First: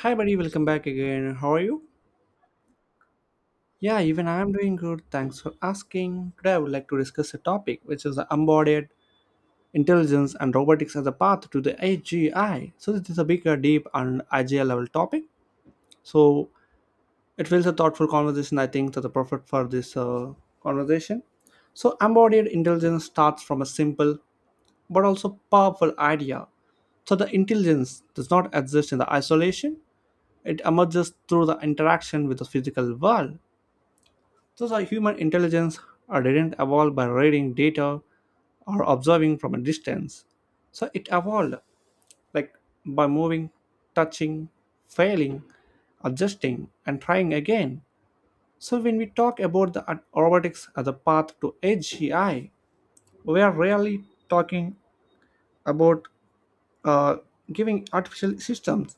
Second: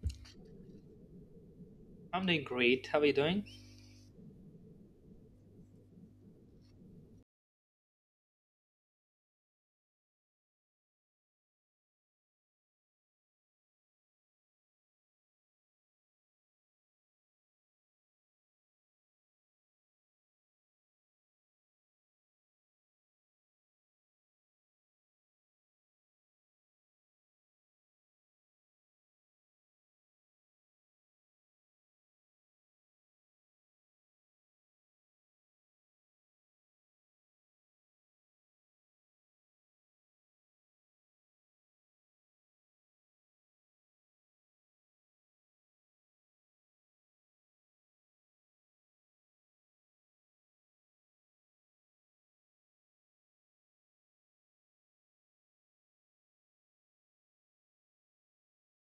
Hi, buddy, welcome back again. How are you? I'm doing great. How are you doing? Yeah, even I am doing good. Thanks for asking. Today, I would like to discuss a topic which is the embodied intelligence and robotics as a path to the AGI. So this is a bigger, deep, and AGI level topic. So it feels a thoughtful conversation. I think that the perfect for this conversation. So embodied intelligence starts from a simple but also powerful idea, so the intelligence does not exist in the isolation. It emerges through the interaction with the physical world. Thus, our human intelligence didn't evolve by reading data or observing from a distance. So it evolved like by moving, touching, failing, adjusting, and trying again. So when we talk about the robotics as a path to AGI, we are really talking about, uh, giving artificial systems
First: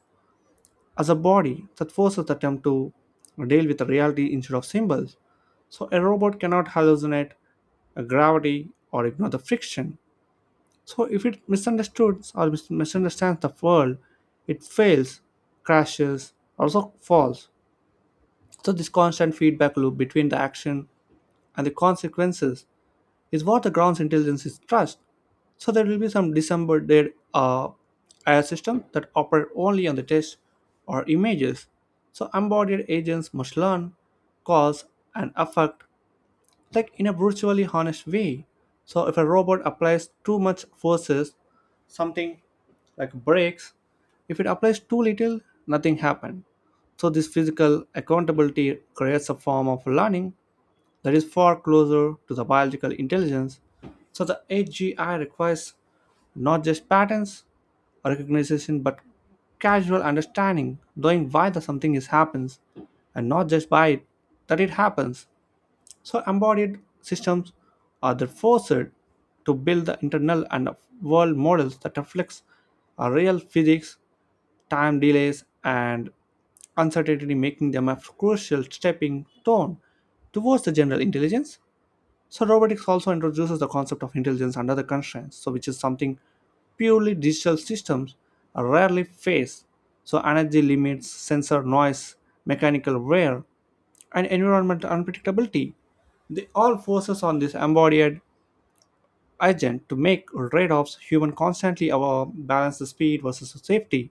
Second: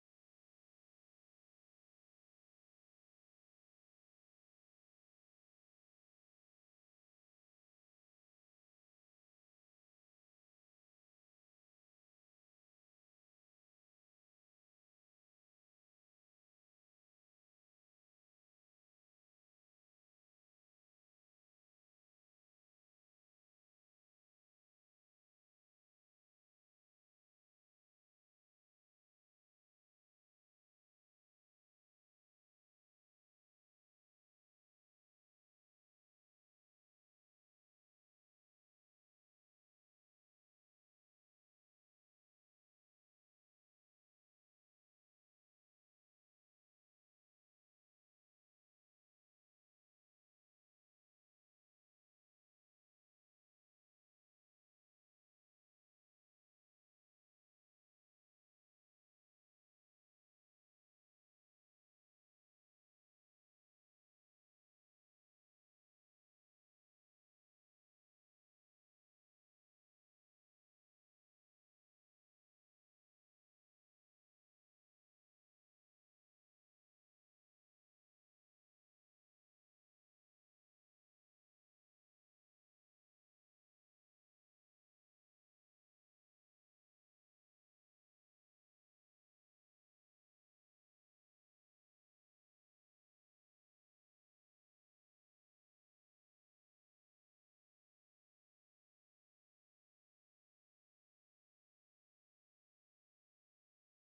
as a body that forces them to deal with the reality instead of symbols. So a robot cannot hallucinate gravity or ignore the friction. So if it misunderstands or misunderstands the world, it fails, crashes, also falls. So this constant feedback loop between the action and the consequences is what the ground's intelligence is trust. So there will be some disembodied AI system that operate only on the text or images. So embodied agents must learn, cause, and affect like in a virtually honest way. So if a robot applies too much forces, something like breaks. If it applies too little, nothing happened. So this physical accountability creates a form of learning that is far closer to the biological intelligence. So the AGI requires not just patterns or recognition but casual understanding, knowing why the something is happens and not just by it that it happens. So embodied systems are the forced to build the internal and world models that reflects a real physics, time delays, and uncertainty, making them a crucial stepping stone towards the general intelligence. So robotics also introduces the concept of intelligence under the constraints, so which is something purely digital systems rarely face. So energy limits, sensor noise, mechanical wear, and environmental unpredictability. They all force on this embodied agent to make trade-offs human constantly our balance the speed versus the safety.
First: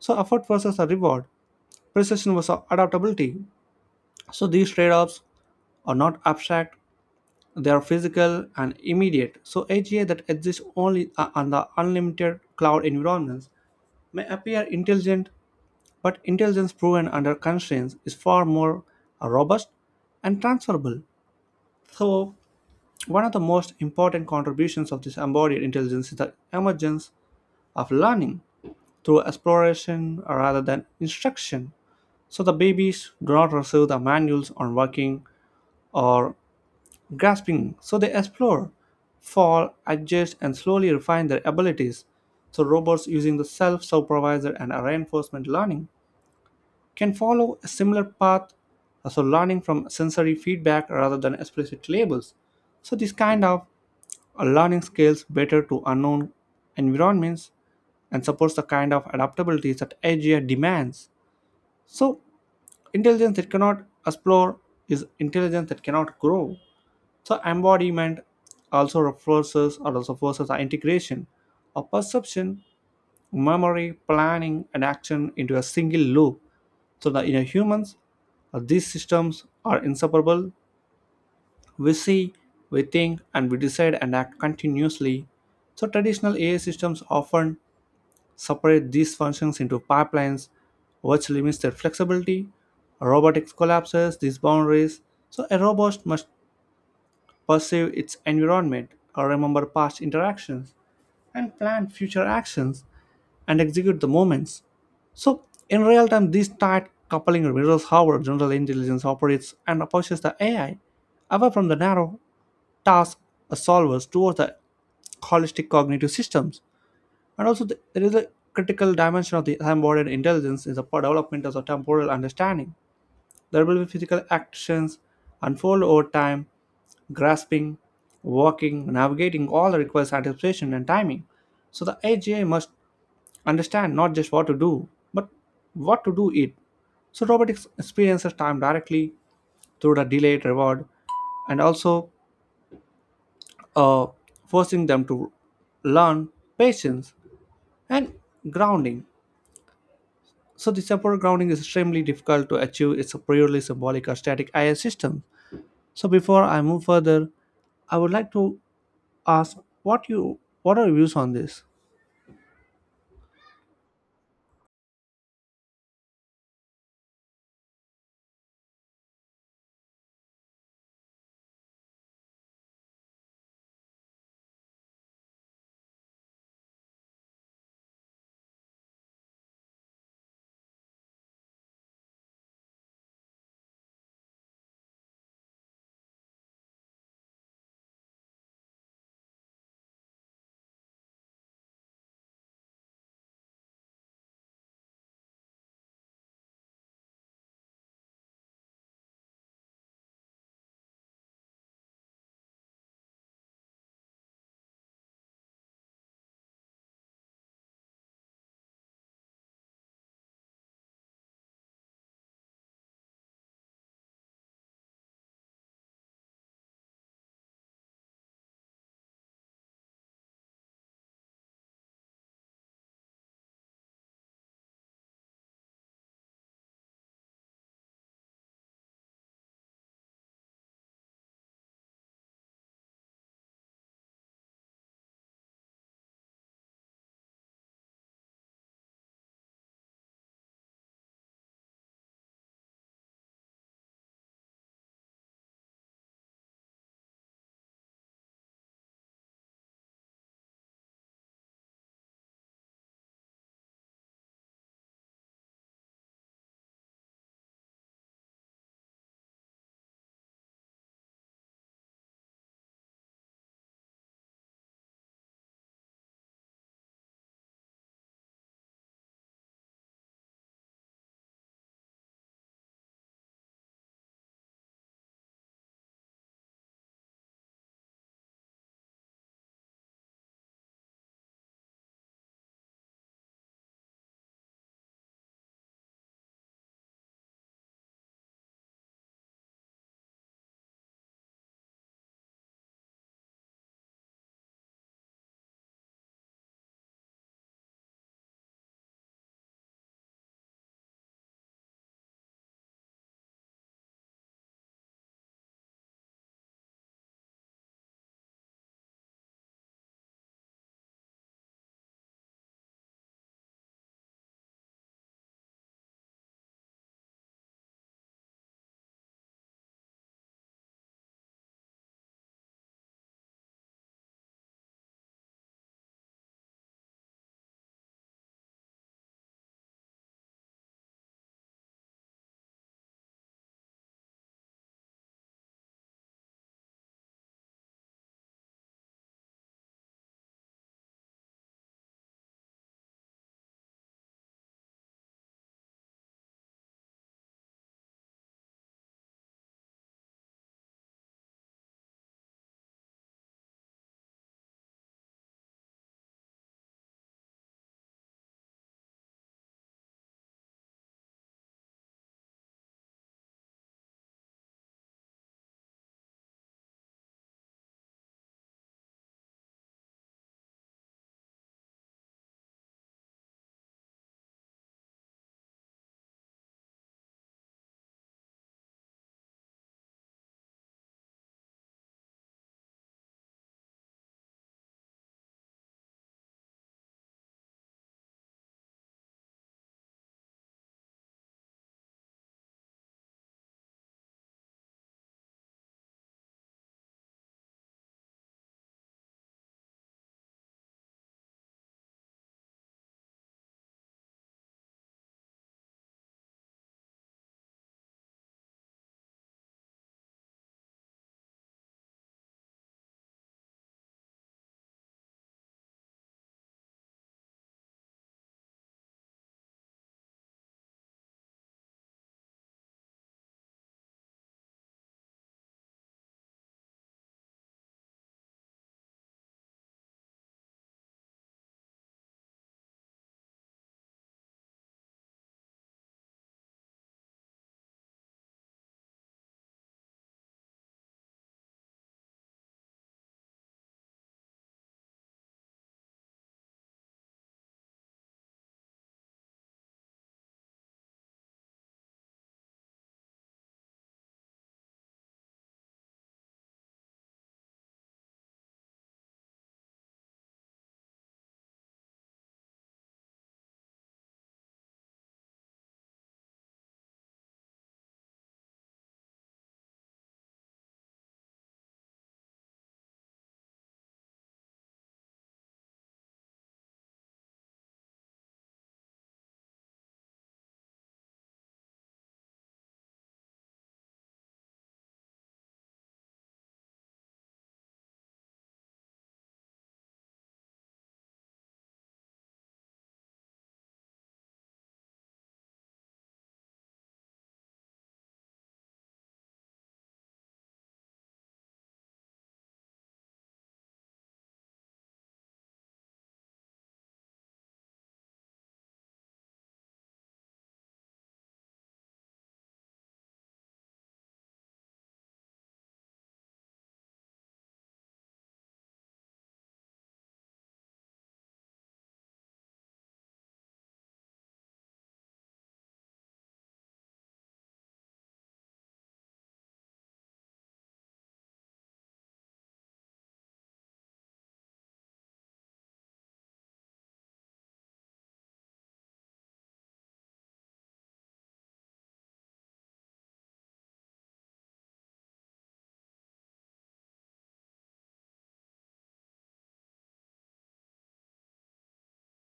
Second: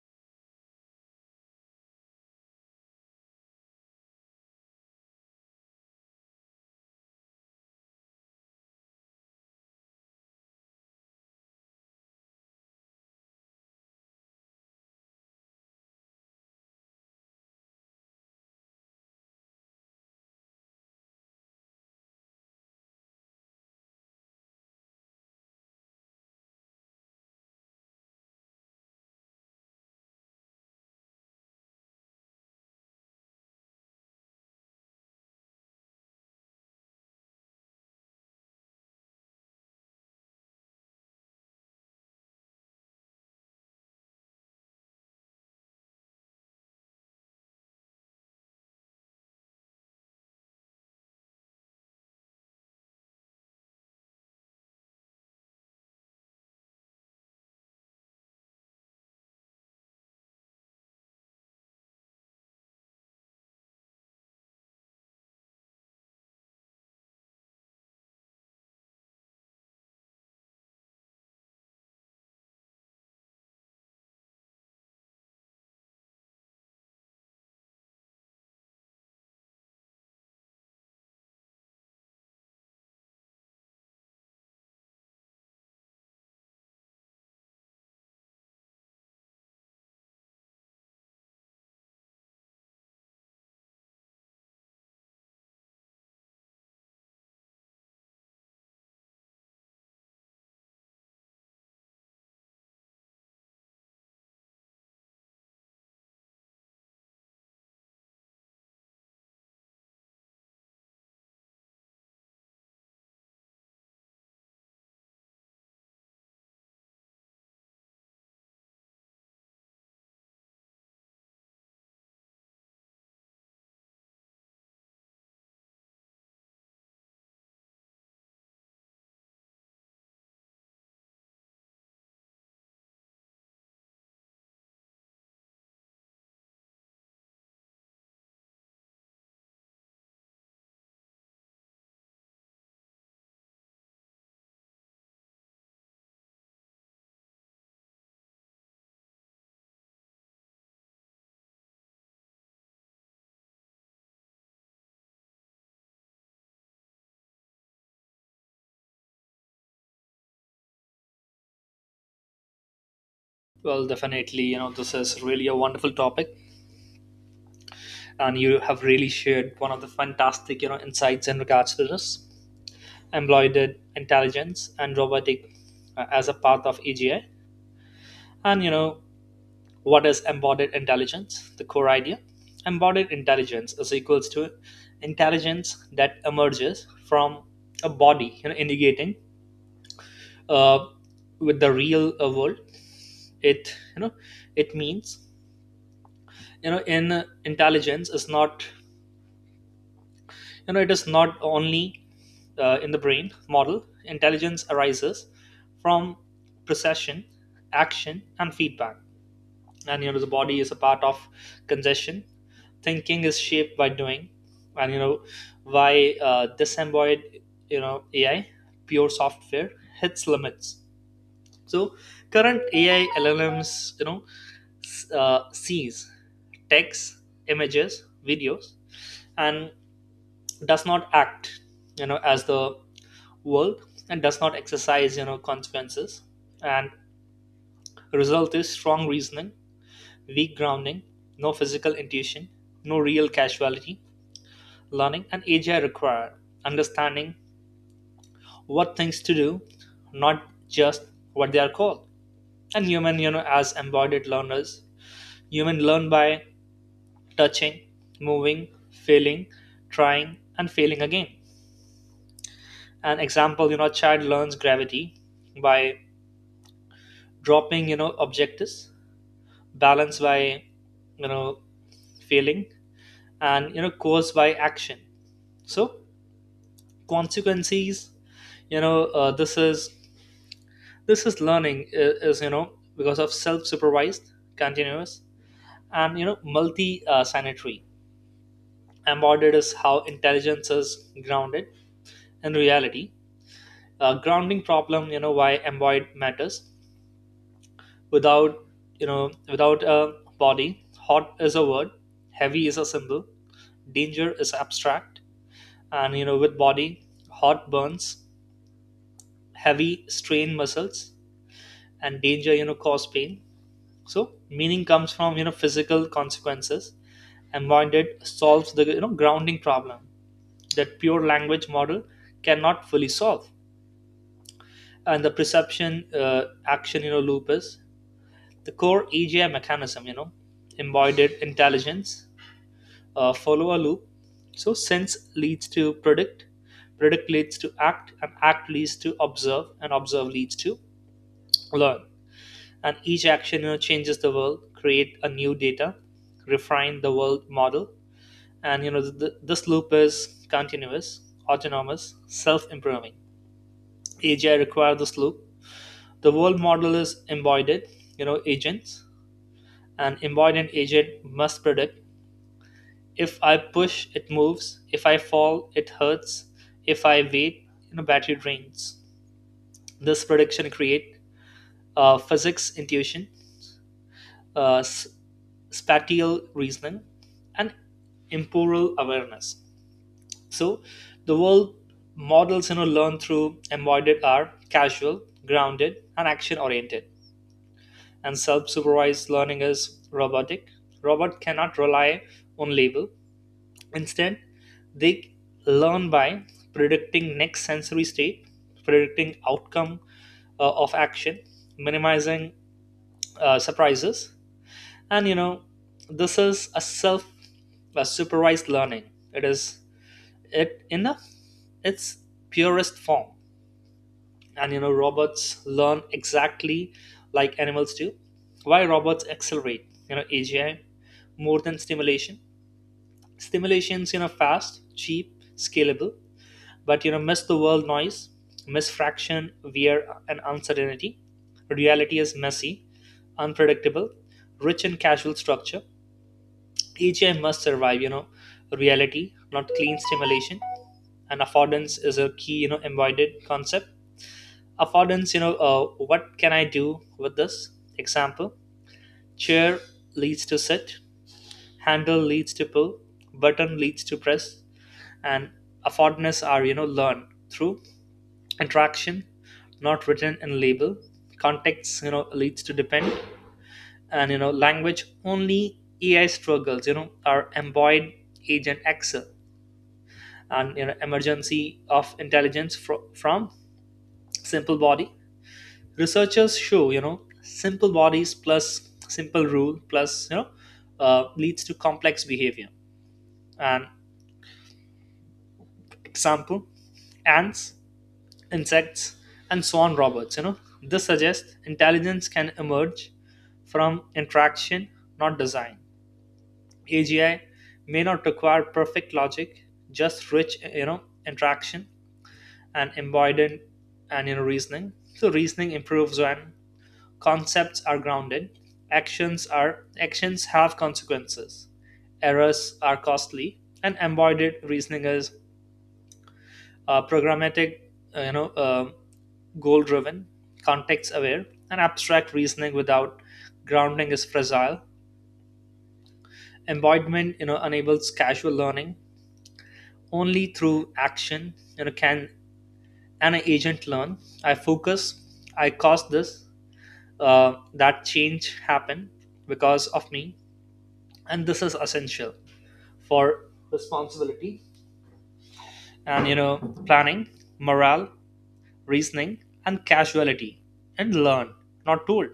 So effort versus a reward, precision versus adaptability. So these trade-offs are not abstract, they are physical and immediate. So AGI that exists only, on the unlimited cloud environments may appear intelligent, but intelligence proven under constraints is far more, robust and transferable. So one of the most important contributions of this embodied intelligence is the emergence of learning through exploration rather than instruction. So the babies do not receive the manuals on working or grasping, so they explore, fall, adjust, and slowly refine their abilities. So robots using the self-supervisor and reinforcement learning can follow a similar path, so learning from sensory feedback rather than explicit labels. So this kind of a learning scales better to unknown environments and supports the kind of adaptability that AI demands. So intelligence that cannot explore is intelligence that cannot grow. So embodiment also reinforces or also forces the integration of perception, memory, planning, and action into a single loop. So that in humans, these systems are inseparable. We see, we think, and we decide and act continuously. So traditional AI systems often separate these functions into pipelines, which limits their flexibility. Robotics collapses these boundaries, so a robot must perceive its environment, or remember past interactions, and plan future actions and execute the movements. So in real time, this tight coupling mirrors how our general intelligence operates and approaches the AI away from the narrow task solvers towards the holistic cognitive systems. And also, there is a critical dimension of the embodied intelligence is the development of the temporal understanding. There will be physical actions unfold over time, grasping, walking, navigating all requires anticipation and timing. So the AGI must understand not just what to do, but what to do it. So robotics experiences time directly through the delayed reward and also, uh, forcing them to learn patience and grounding. So the temporal grounding is extremely difficult to achieve. It's a purely symbolic or static IS system. So before I move further, I would like to ask what are your views on this? Well, definitely, you know, this is really a wonderful topic, and you have really shared one of the fantastic, you know, insights in regards to this embroidered intelligence and robotic as a part of AGI. And, you know, what is embodied intelligence? The core idea. Embodied intelligence is equals to intelligence that emerges from a body, you know, indicating uh, with the real world. It, you know, it means you know in intelligence is not you know it is not only in the brain model. Intelligence arises from procession, action and feedback, and you know the body is a part of concession. Thinking is shaped by doing, and you know why disembodied you know AI, pure software, hits limits. So current AI LLMs, you know, sees text, images, videos, and does not act, you know, as the world, and does not exercise you know consequences. And result is strong reasoning, weak grounding, no physical intuition, no real casuality learning. And AGI require understanding what things to do, not just what they are called. And human, you know, as embodied learners, human learn by touching, moving, failing, trying and failing again. An example, you know, a child learns gravity by dropping you know objectives, balance by you know failing, and you know cause by action, so consequences. You know, this is learning is you know because of self-supervised, continuous, and you know multi sanitary. Embodied is how intelligence is grounded in reality. Grounding problem, you know, why embodied matters. Without you know without a body, hot is a word, heavy is a symbol, danger is abstract. And you know, with body, hot burns, heavy strain muscles, and danger, you know, cause pain. So meaning comes from you know physical consequences, and minded solves the you know grounding problem that pure language model cannot fully solve. And the perception action you know loop is the core AGI mechanism. You know, embodied intelligence follow a loop. So sense leads to predict, predict leads to act, and act leads to observe, and observe leads to learn. And each action, you know, changes the world, create a new data, refine the world model, and you know this loop is continuous, autonomous, self-improving. AGI requires this loop. The world model is embodied, you know, agents. An embodied agent must predict, if I push, it moves. If I fall, it hurts. If I wait, you know, battery drains. This prediction create physics intuition, uh, s- spatial reasoning, and temporal awareness. So, the world models, you know, learn through embodied are casual, grounded, and action oriented. And self-supervised learning is robotic. Robot cannot rely on label. Instead, they learn by predicting next sensory state, predicting outcome of action, minimizing surprises, and you know this is a self a supervised learning. It is it in a, its purest form, and you know robots learn exactly like animals do. Why robots accelerate? You know AGI more than stimulation. Stimulations you know fast, cheap, scalable, but you know miss the world noise, miss fraction wear and uncertainty. Reality is messy, unpredictable, rich in casual structure. AGI must survive you know reality, not clean stimulation. And affordance is a key you know embodied concept. Affordance, you know, what can I do with this? Example, chair leads to sit, handle leads to pull, button leads to press. And affordness are you know learned through attraction, not written in label, context you know leads to depend. And you know language only AI struggles, you know, are embodied agent excel. And you know emergency of intelligence from simple body. Researchers show you know simple bodies plus simple rule plus you know, leads to complex behavior. And example, ants, insects, and swan robots. You know, this suggests intelligence can emerge from interaction, not design. AGI may not require perfect logic, just rich, you know, interaction and embodied, and you know reasoning. So reasoning improves when concepts are grounded, actions have consequences, errors are costly, and embodied reasoning is programmatic, uh, you know, uh, goal driven, context aware. And abstract reasoning without grounding is fragile. Embodiment, you know, enables casual learning. Only through action, you know, can an agent learn. I focus, I caused this, that change happened because of me. And this is essential for responsibility and you know planning, morale, reasoning, and casuality, and learn, not told.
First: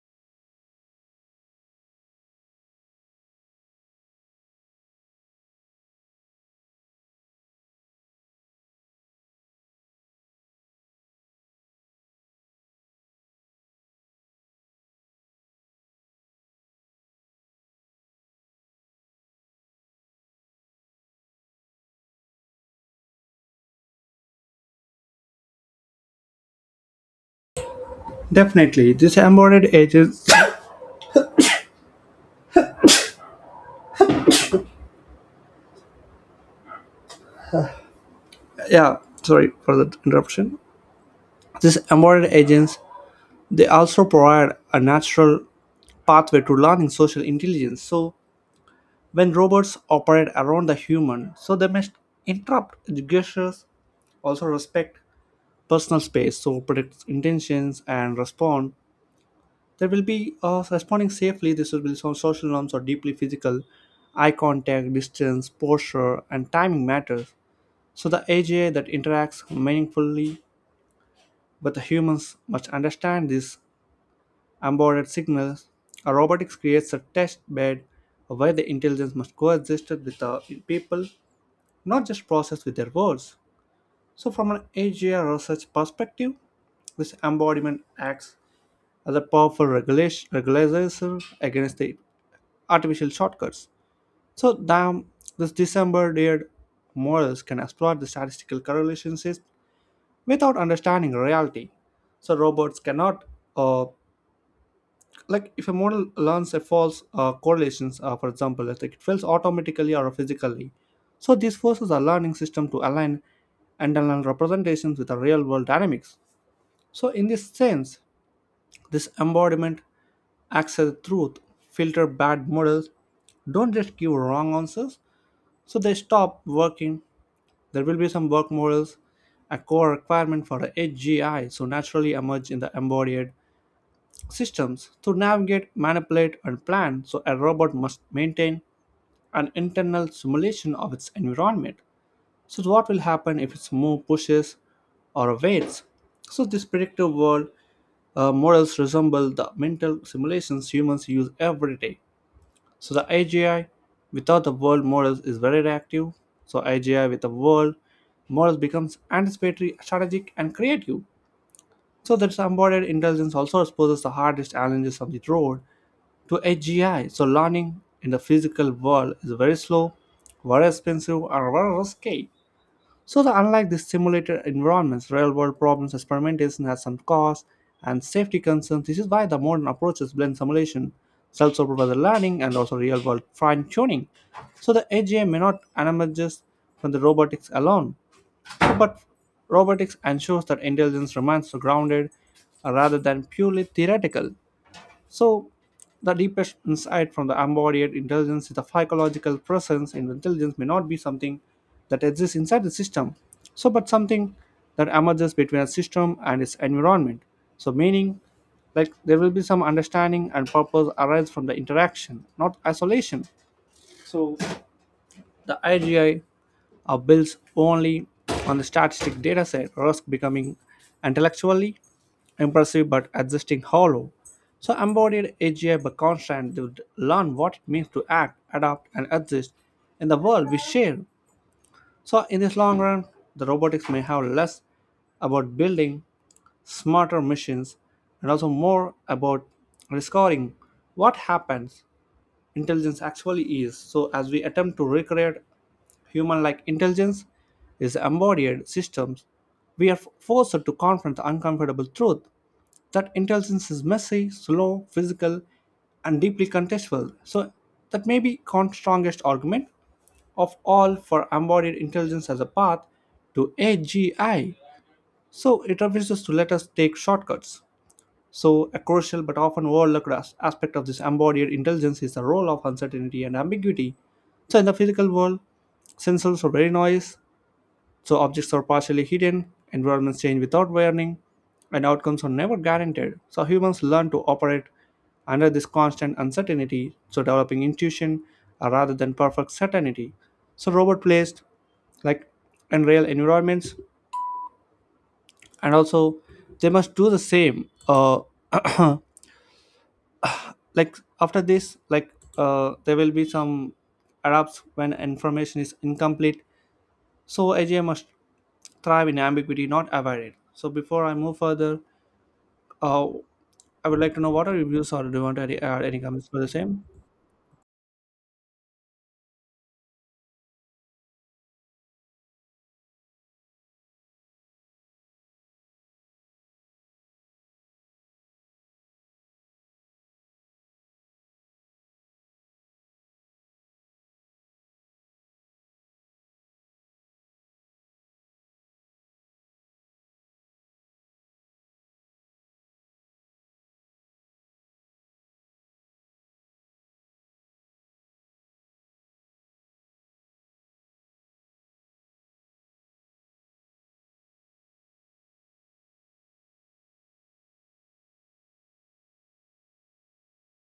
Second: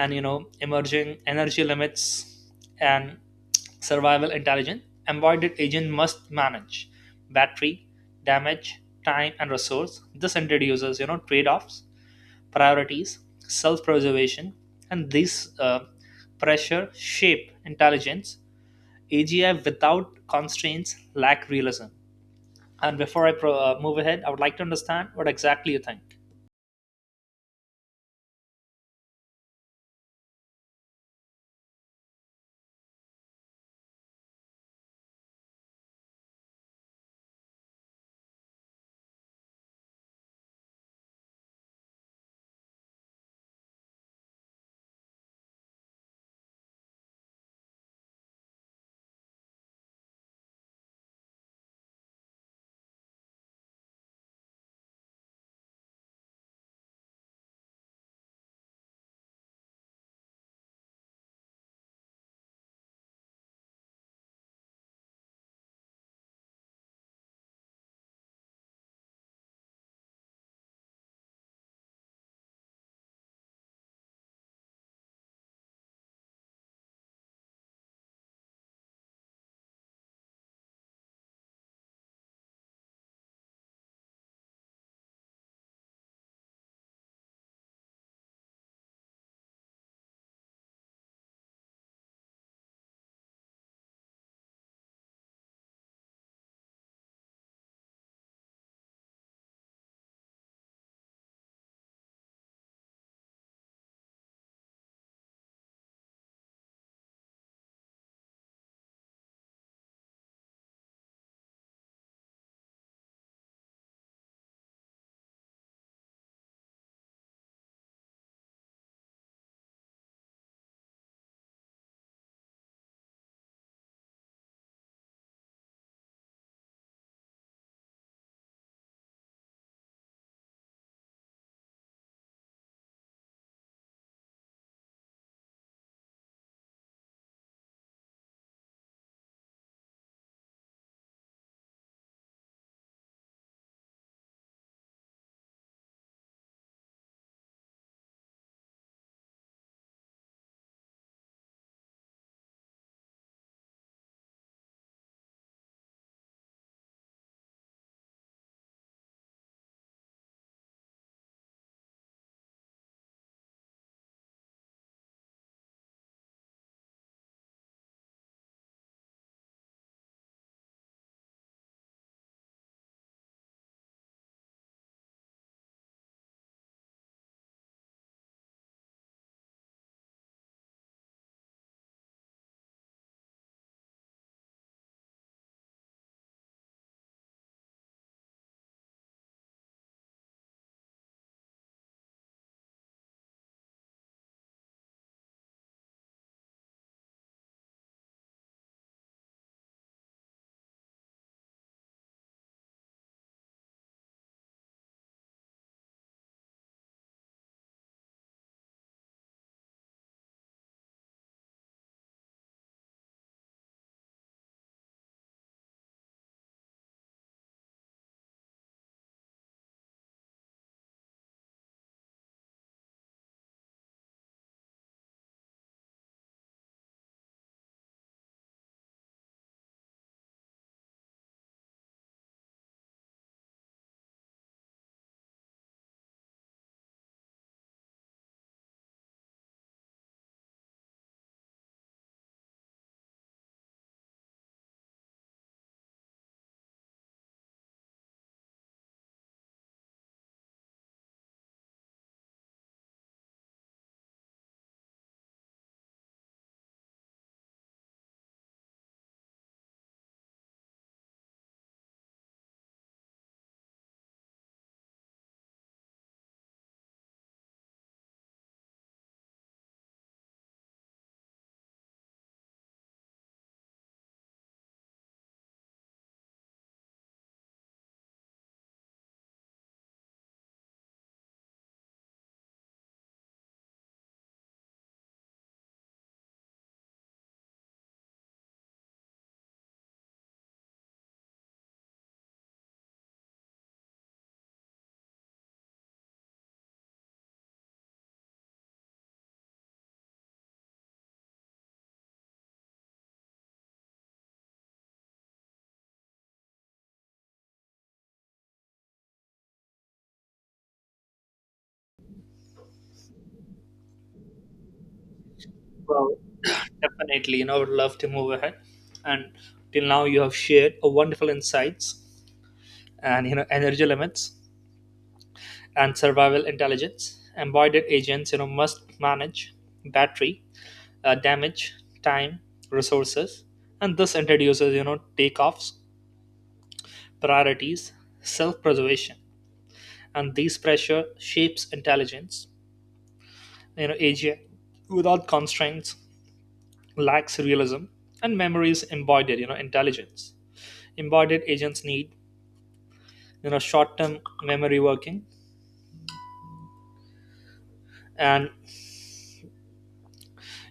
And you know emerging energy limits and survival intelligence. Embodied agent must manage battery, damage, time and resource. This introduces you know trade-offs, priorities, self-preservation, and these pressure shape intelligence. AGI without constraints lack realism. And before move ahead, I would like to understand what exactly you think. Definitely, this embodied agents. Yeah, sorry for the interruption. These embodied agents, they also provide a natural pathway to learning social intelligence. So when robots operate around the human, so they must interrupt gestures, also respect personal space, so predict intentions and respond. There will be, responding safely. This will be some social norms or deeply physical. Eye contact, distance, posture, and timing matters. So the AGI that interacts meaningfully with the humans must understand these embodied signals. A robotics creates a test bed where the intelligence must coexist with the people not just process with their words. So, from an AGI research perspective, this embodiment acts as a powerful regulation regularizer against the artificial shortcuts. So, damn, this disembedded models can exploit the statistical correlations without understanding reality. So, robots cannot, uh, like if a model learns a false correlations, for example it's like it fails automatically or physically. So this forces a learning system to align internal representations with the real world dynamics. So in this sense, this embodiment acts as a truth filter. Bad models don't just give wrong answers, so they stop working. There will be some work models, a core requirement for a HGI, so naturally emerge in the embodied systems to navigate, manipulate, and plan, so a robot must maintain an internal simulation of its environment. So, what will happen if its move pushes or waits? So, this predictive world models resemble the mental simulations humans use every day. So, the AGI without the world models is very reactive. So, AGI with the world models becomes anticipatory, strategic, and creative. So that's embodied intelligence also exposes the hardest challenges of the road to AGI. So learning in the physical world is very slow, very expensive, and very risky. So the unlike the simulated environments, real world problems, experimentation has some cost and safety concerns. This is why the modern approaches blend simulation, self-supervised learning, and also real world fine tuning. So the AGI may not emerges from the robotics alone, but robotics ensures that intelligence remains grounded, rather than purely theoretical. So the deepest insight from the embodied intelligence is the psychological presence in intelligence may not be something that exists inside the system, so but something that emerges between a system and its environment. So, meaning like there will be some understanding and purpose arise from the interaction, not isolation. So, the AGI builds only on the statistic dataset, risk becoming intellectually impressive but existing hollow. So embodied AGI by constant would learn what it means to act, adapt, and exist in the world we share. So in this long run, the robotics may have less about building smarter machines and also more about discovering what happens intelligence actually is. So, as we attempt to recreate human like intelligence is embodied systems, we are forced to confront the uncomfortable truth that intelligence is messy, slow, physical, and deeply contextual. So that may be Kant's strongest argument of all for embodied intelligence as a path to AGI. So, it refuses to let us take shortcuts. So, a crucial but often overlooked aspect of this embodied intelligence is the role of uncertainty and ambiguity. So, in the physical world, sensors are very noise, so objects are partially hidden, environments change without warning, and outcomes are never guaranteed. So, humans learn to operate under this constant uncertainty, so developing intuition rather than perfect certainty. So, robot placed like in real environments, and also they must do the same. Like after this like, there will be some errors when information is incomplete, so AGI must thrive in ambiguity not avoid it. So before I move further, uh, I would like to know what are your views or do you want to add any Well. comments for the same. Definitely, you know, I would love to move ahead. And till now, you have shared a wonderful insights, and you know energy limits and survival intelligence. Embodied agents, you know, must manage battery, damage, time, resources, and this introduces you know takeoffs, priorities, self-preservation, and these pressure shapes intelligence. You know, AGI without constraints lacks realism. And memories embodied. You know, intelligence embodied agents need you know short-term memory, working, and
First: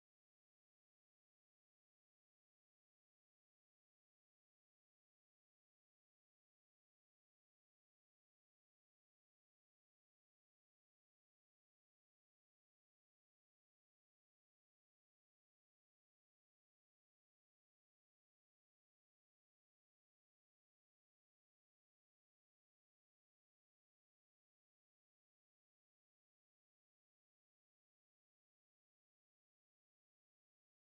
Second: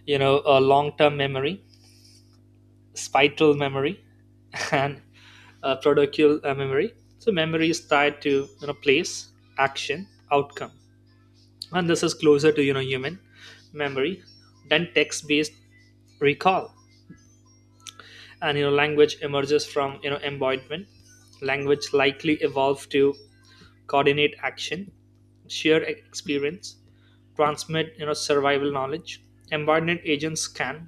you know long-term memory, spital memory, and protocal memory. So memory is tied to you know place, action, outcome, and this is closer to you know human memory than text-based recall. And you know language emerges from you know embodiment. Language likely evolved to coordinate action, share experience, transmit you know survival knowledge. Embodied agents can,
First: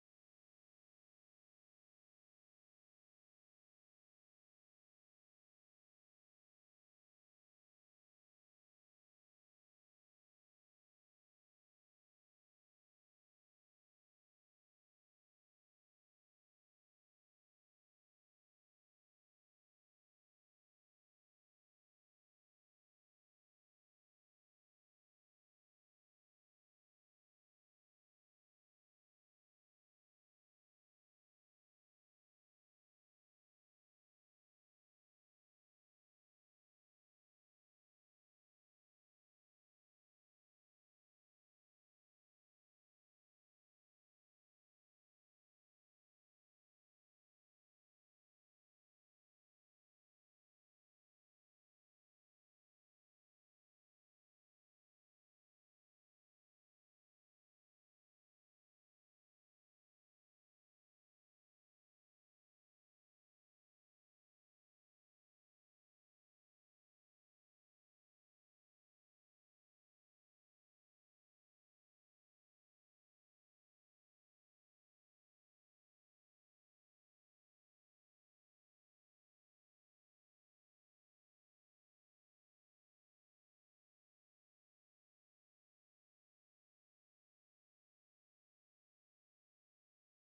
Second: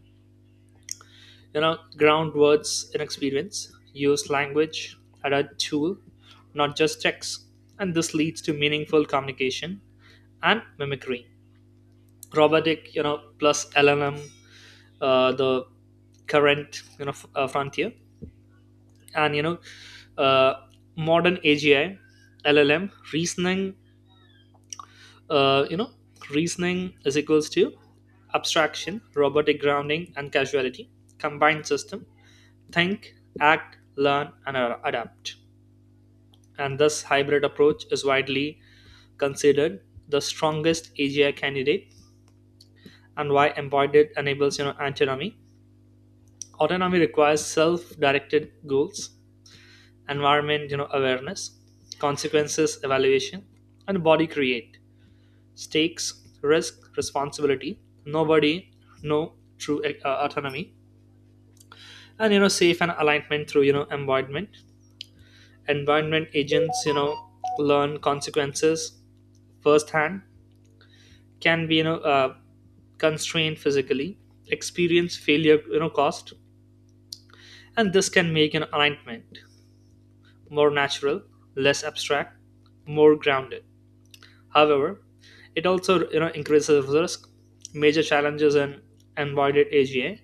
you know, ground words in experience, use language as a tool, not just text, and this leads to meaningful communication and mimicry. Robotic you know plus LLM, the current you know frontier, and you know, uh, modern AGI, LLM reasoning, uh, you know reasoning is equals to abstraction, robotic, grounding and casuality. Combined system think, act, learn and adapt. And this hybrid approach is widely considered the strongest AGI candidate. And why embodied enables you know autonomy. Autonomy requires self-directed goals, environment, you know, awareness, consequences evaluation, and body create stakes, risk, responsibility. Nobody, no true autonomy. And you know, safe and alignment through you know environment. Environment agents, you know, learn consequences firsthand, can be you know constrained physically, experience failure, you know, cost, and this can make an alignment more natural, less abstract, more grounded. However, it also you know increases risk. Major challenges in embodied AGA,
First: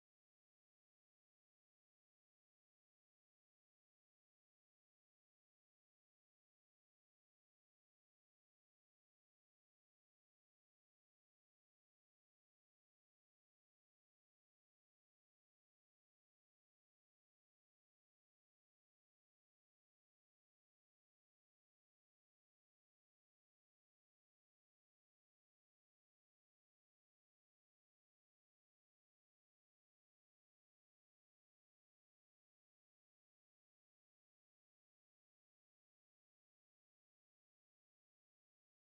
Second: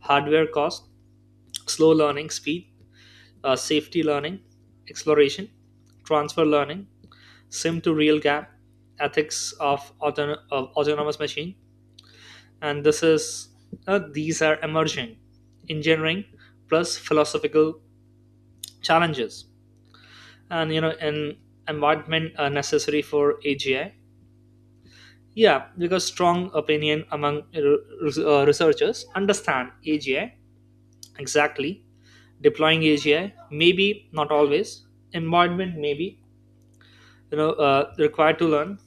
hardware cost, slow learning speed, safety learning, exploration, transfer learning, sim to real gap, ethics of, of autonomous machine, and this is these are emerging engineering plus philosophical challenges. And you know an environment necessary for AGI. Yeah, because strong opinion among researchers understand AGI exactly, deploying AGI, maybe not always, embodiment maybe you know required to learn,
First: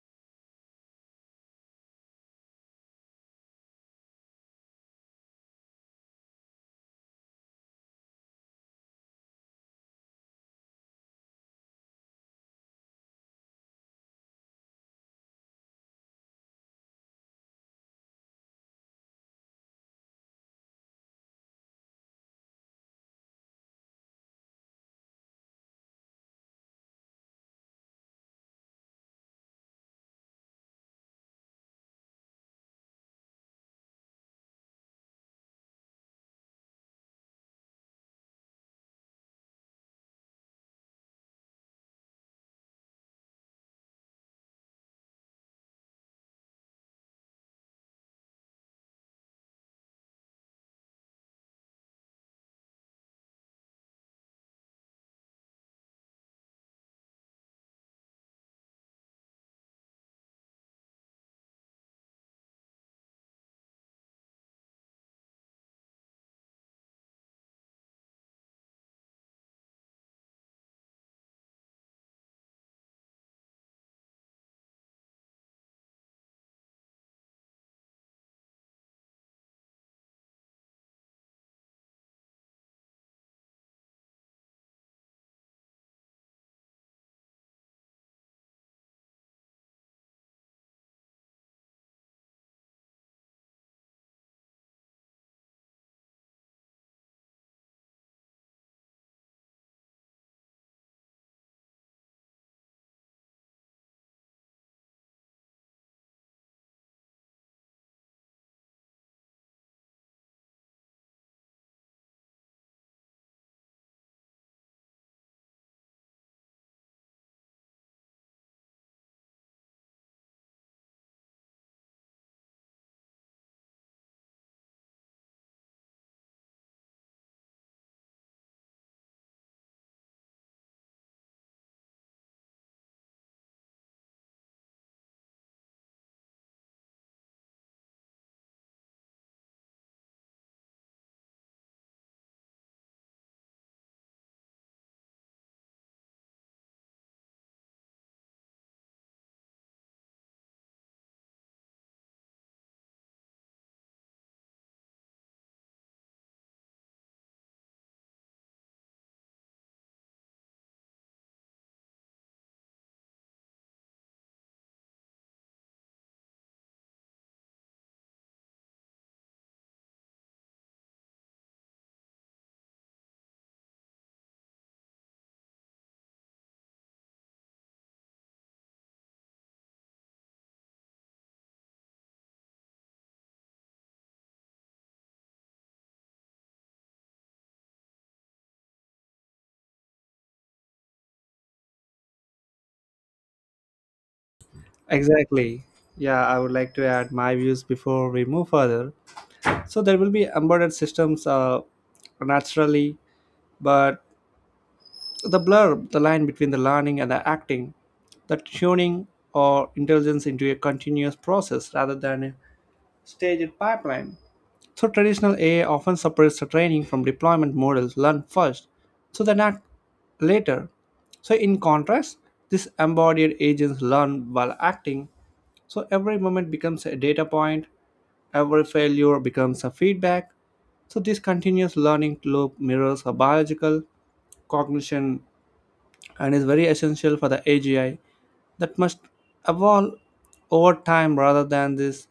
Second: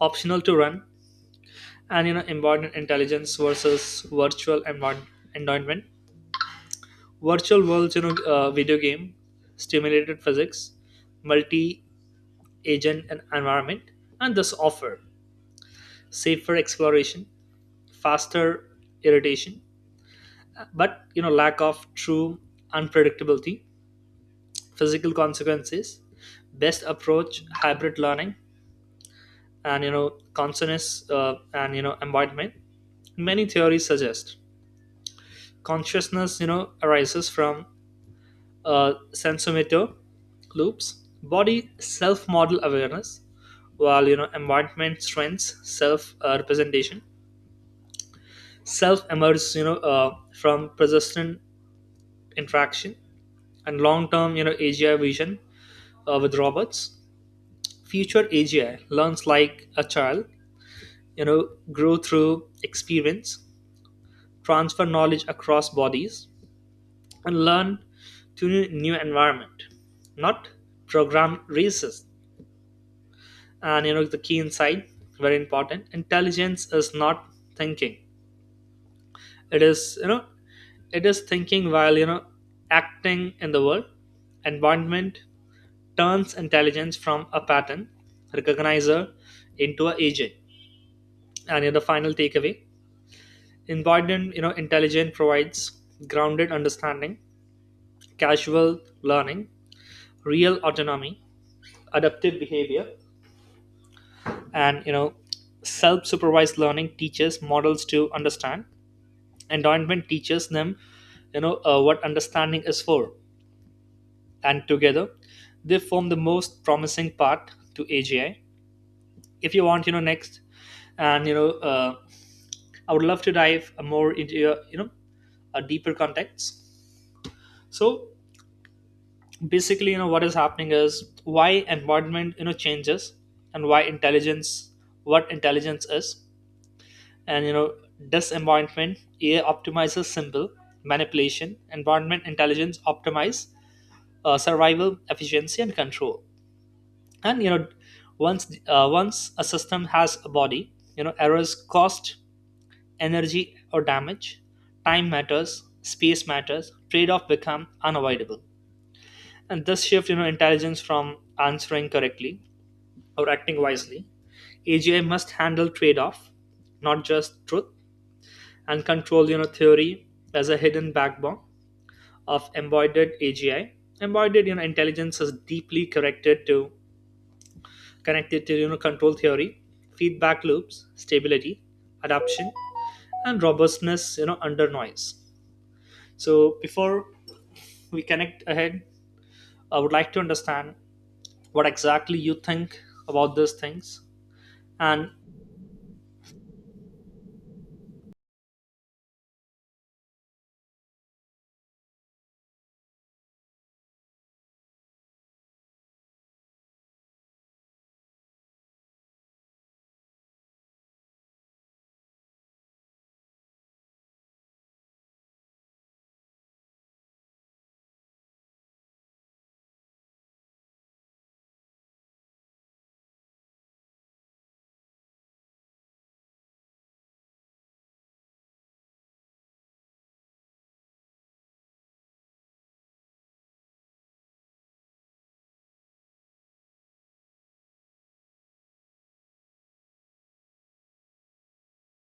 optional to run. And you know embodiment intelligence versus virtual environment, virtual worlds, you know, video game, stimulated physics, multi-agent and environment, and this offer safer exploration, faster iteration, but you know lack of true unpredictability, physical consequences. Best approach hybrid learning. And you know consciousness and you know embodiment, many theories suggest consciousness you know arises from sensomotor loops, body self model awareness, while you know embodiment strengths self representation. Self emerges you know from persistent interaction. And long term you know AGI vision with robots, future AGI learns like a child, you know, grow through experience, transfer knowledge across bodies, and learn to new environment, not program races. And you know the key insight, very important. Intelligence is not thinking. It is, you know, it is thinking while you know acting in the world. Environment turns intelligence from a pattern recognizer into an agent. And you know, the final takeaway, embodied you know intelligence provides grounded understanding, casual learning, real autonomy, adaptive behavior, and you know, self-supervised learning teaches models to understand. Endorsement teaches them, you know, what understanding is for, and together, they form the most promising part to AGI. If you want, you know, next, and you know, I would love to dive more into your, you know, a deeper context. So basically, you know, what is happening is why environment, you know, changes, and why intelligence, what intelligence is. And you know disemboymentment AI optimizes symbol manipulation, environment intelligence optimize survival efficiency and control. And you know once once a system has a body, you know errors cost energy or damage, time matters, space matters, trade-off become unavoidable. And this shift you know intelligence from answering correctly or acting wisely. AGI must handle trade-off, not just truth. And control you know theory as a hidden backbone of embodied AGI. Embodied you know intelligence is deeply connected to connected to you know control theory, feedback loops, stability, adaption, and robustness you know under noise. So before we connect ahead, I would like to understand what exactly you think about these things and Exactly, yeah, I would like to add my views before we move further. So there will be embedded systems, naturally, but the blurb, the line between the learning and the acting, the tuning or intelligence into a continuous process rather than a staged pipeline. So traditional AI often separates the training from deployment models, learn first, so then act later. So in contrast, this embodied agents learn while acting, so every moment becomes a data point, every failure becomes a feedback. So this continuous learning loop mirrors a biological cognition and is very essential for the AGI that must evolve over time rather than this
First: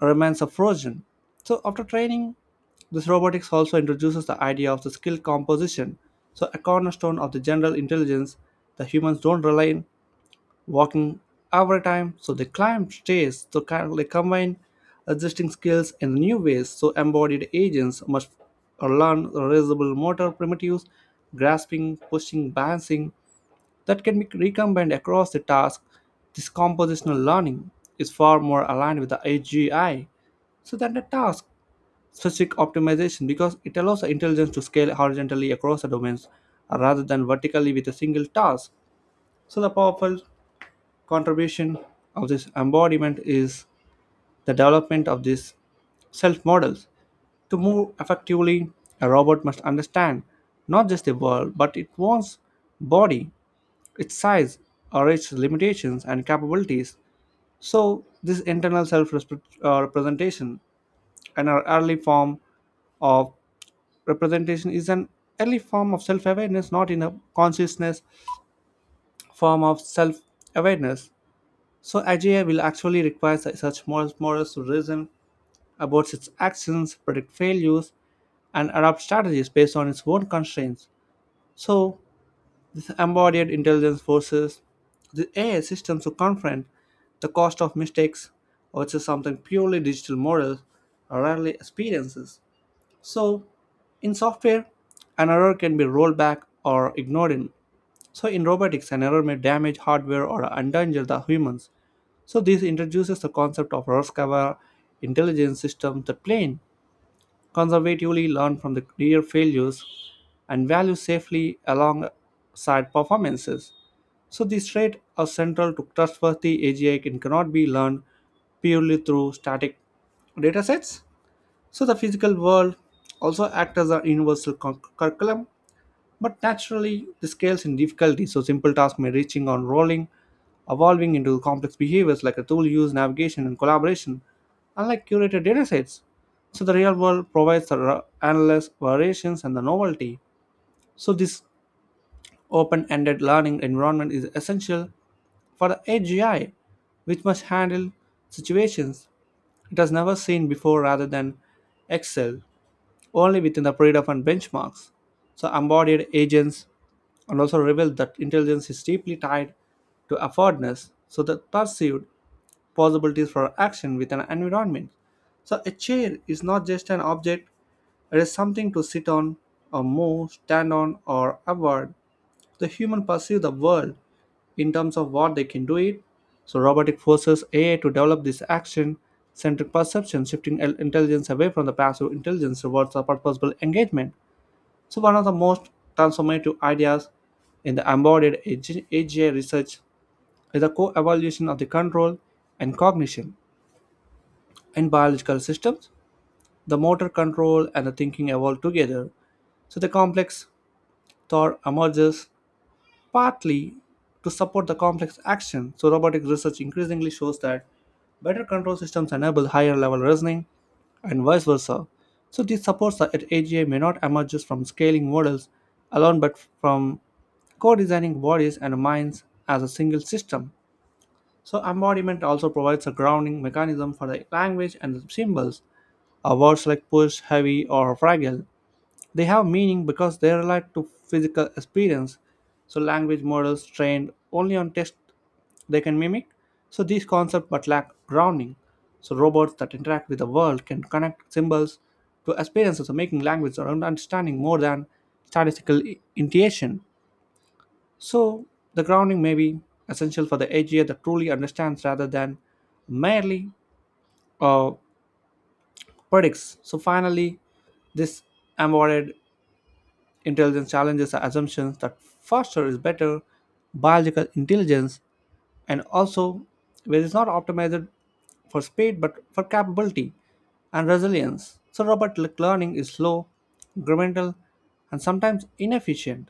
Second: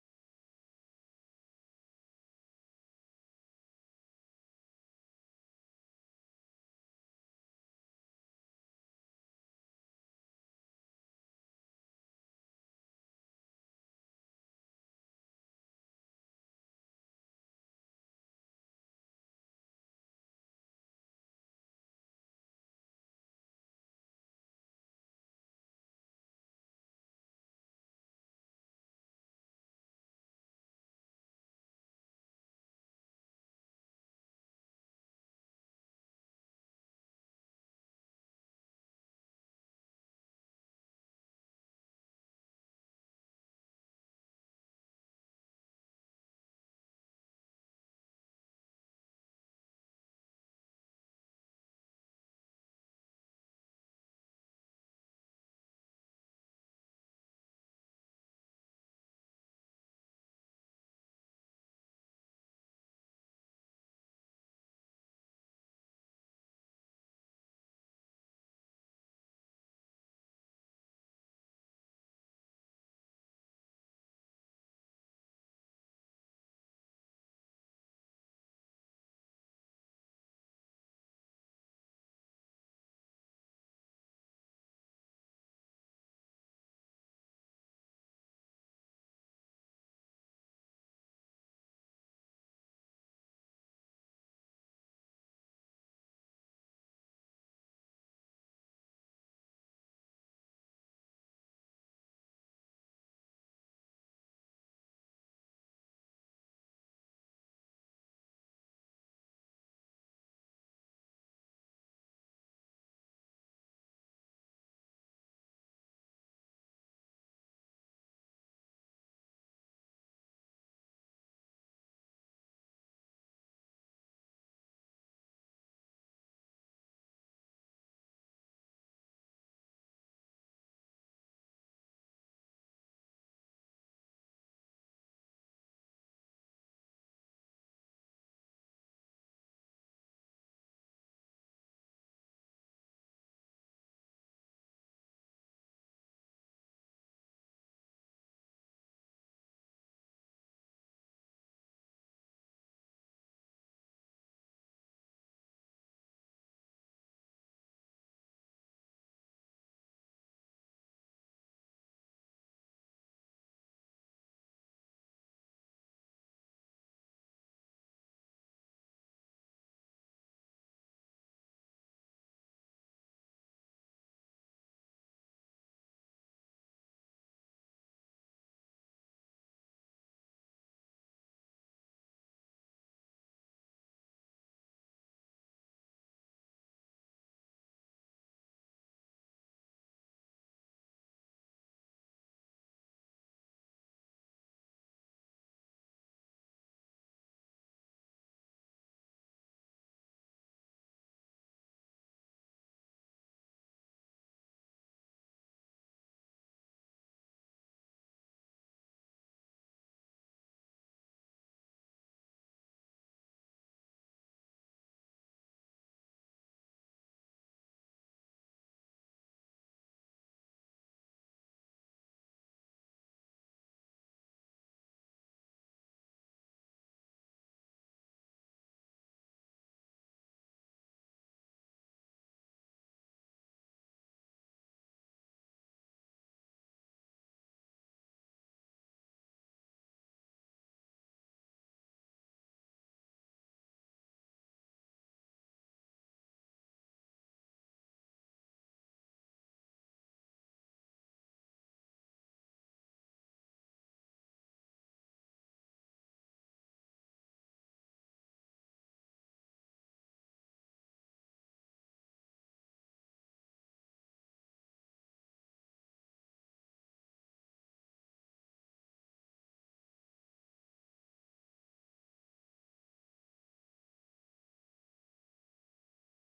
remains a frozen. So after training, this robotics also introduces the idea of the skill composition, so a cornerstone of the general intelligence. The humans don't rely on walking every time, so they climb stairs. So kind of they combine existing skills in new ways. So embodied agents must learn reasonable motor primitives, grasping, pushing, balancing, that can be recombined across the task. This compositional learning is far more aligned with the AGI so that the task specific optimization because it allows the intelligence to scale horizontally across the domains rather than vertically with a single task. So the powerful contribution of this embodiment is the development of these self models. To move effectively, a robot must understand not just the world but its own body, its size or its limitations and capabilities. So this internal self representation and our early form of representation is an early form of self awareness, not in a consciousness form of self awareness. So AGI will actually require such models to reason about its actions, predict failures, and adopt strategies based on its own constraints. So embodied intelligence forces the AI systems to confront the cost of mistakes, which is something purely digital models rarely experiences. So, in software, an error can be rolled back or ignored. In. So in robotics, an error may damage hardware or endanger the humans. So this introduces the concept of risk aware intelligence systems that plane conservatively, learn from the career failures, and value safely alongside performances. So these traits are central to trustworthy AGI and cannot be learned purely through static datasets. So the physical world also acts as a universal curriculum, but naturally, this scales in difficulty, so simple tasks may reaching on rolling, evolving into complex behaviors like a tool use, navigation, and collaboration, unlike curated datasets. So the real world provides the endless variations and the novelty. So this open-ended learning environment is essential for the AGI, which must handle situations it has never seen before rather than excel only within the predefined benchmarks. So embodied agents and also revealed that intelligence is deeply tied to affordness, so the perceived possibilities for action with an environment. So a chair is not just an object, it is something to sit on or move, stand on or avoid. The human perceive the world in terms of what they can do it. So robotic forces AI to develop this action centric perception, shifting intelligence away from the passive intelligence towards a purposeful engagement. So one of the most transformative ideas in the embodied AG AGI research is the co evolution of the control and cognition. In biological systems, the motor control and the thinking evolve together, so the complex thought emerges partly to support the complex action. So robotic research increasingly shows that better control systems enable higher level reasoning and vice versa. So this supports that AGI may not emerge just from scaling models alone but from co designing bodies and minds as a single system. So embodiment also provides a grounding mechanism for the language and the symbols. Words like push, heavy, or fragile, they have meaning because they relate to physical experience. So language models trained only on text, they can mimic. So these concepts but lack grounding. So robots that interact with the world can connect symbols to experiences of making language or understanding more than statistical intuition. So the grounding may be essential for the AGI that truly understands rather than merely uh, predicts. So finally, this embodied intelligence challenges the assumptions that faster is better. Biological intelligence and also where it's not optimized for speed but for capability and resilience. So robotic learning is slow, incremental, and sometimes inefficient.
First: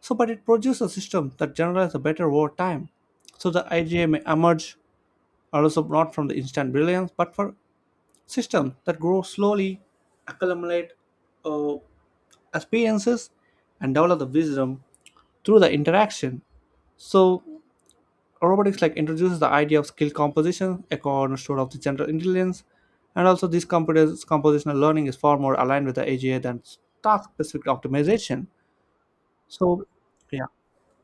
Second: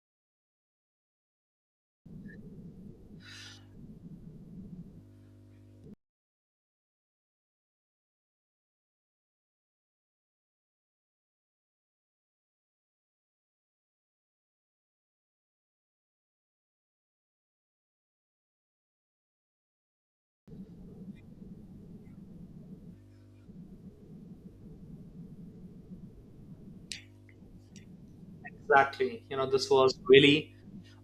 So but it produces a system that generalizes better over time. So the IGA may emerge also not from the instant brilliance, but for systems that grow slowly, accumulate, uh, experiences and develop the wisdom through the interaction. So robotics like introduces the idea of skill composition, a cornerstone of the general intelligence, and also this computers compositional learning is far more aligned with the AGI than task specific optimization. Exactly. You know, this So was yeah. really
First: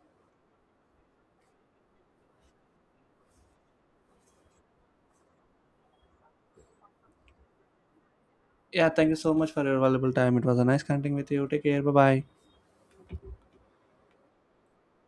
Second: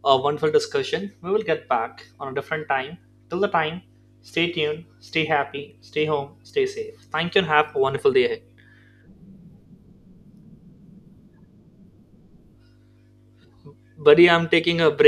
a wonderful discussion. We will get back on a different time. Till the time, stay tuned, stay happy, stay home, stay safe. Thank you and have a wonderful day ahead. Yeah, thank you so much for your valuable time. It was a nice connecting with you. Take care. Bye bye. Buddy, I'm taking a break.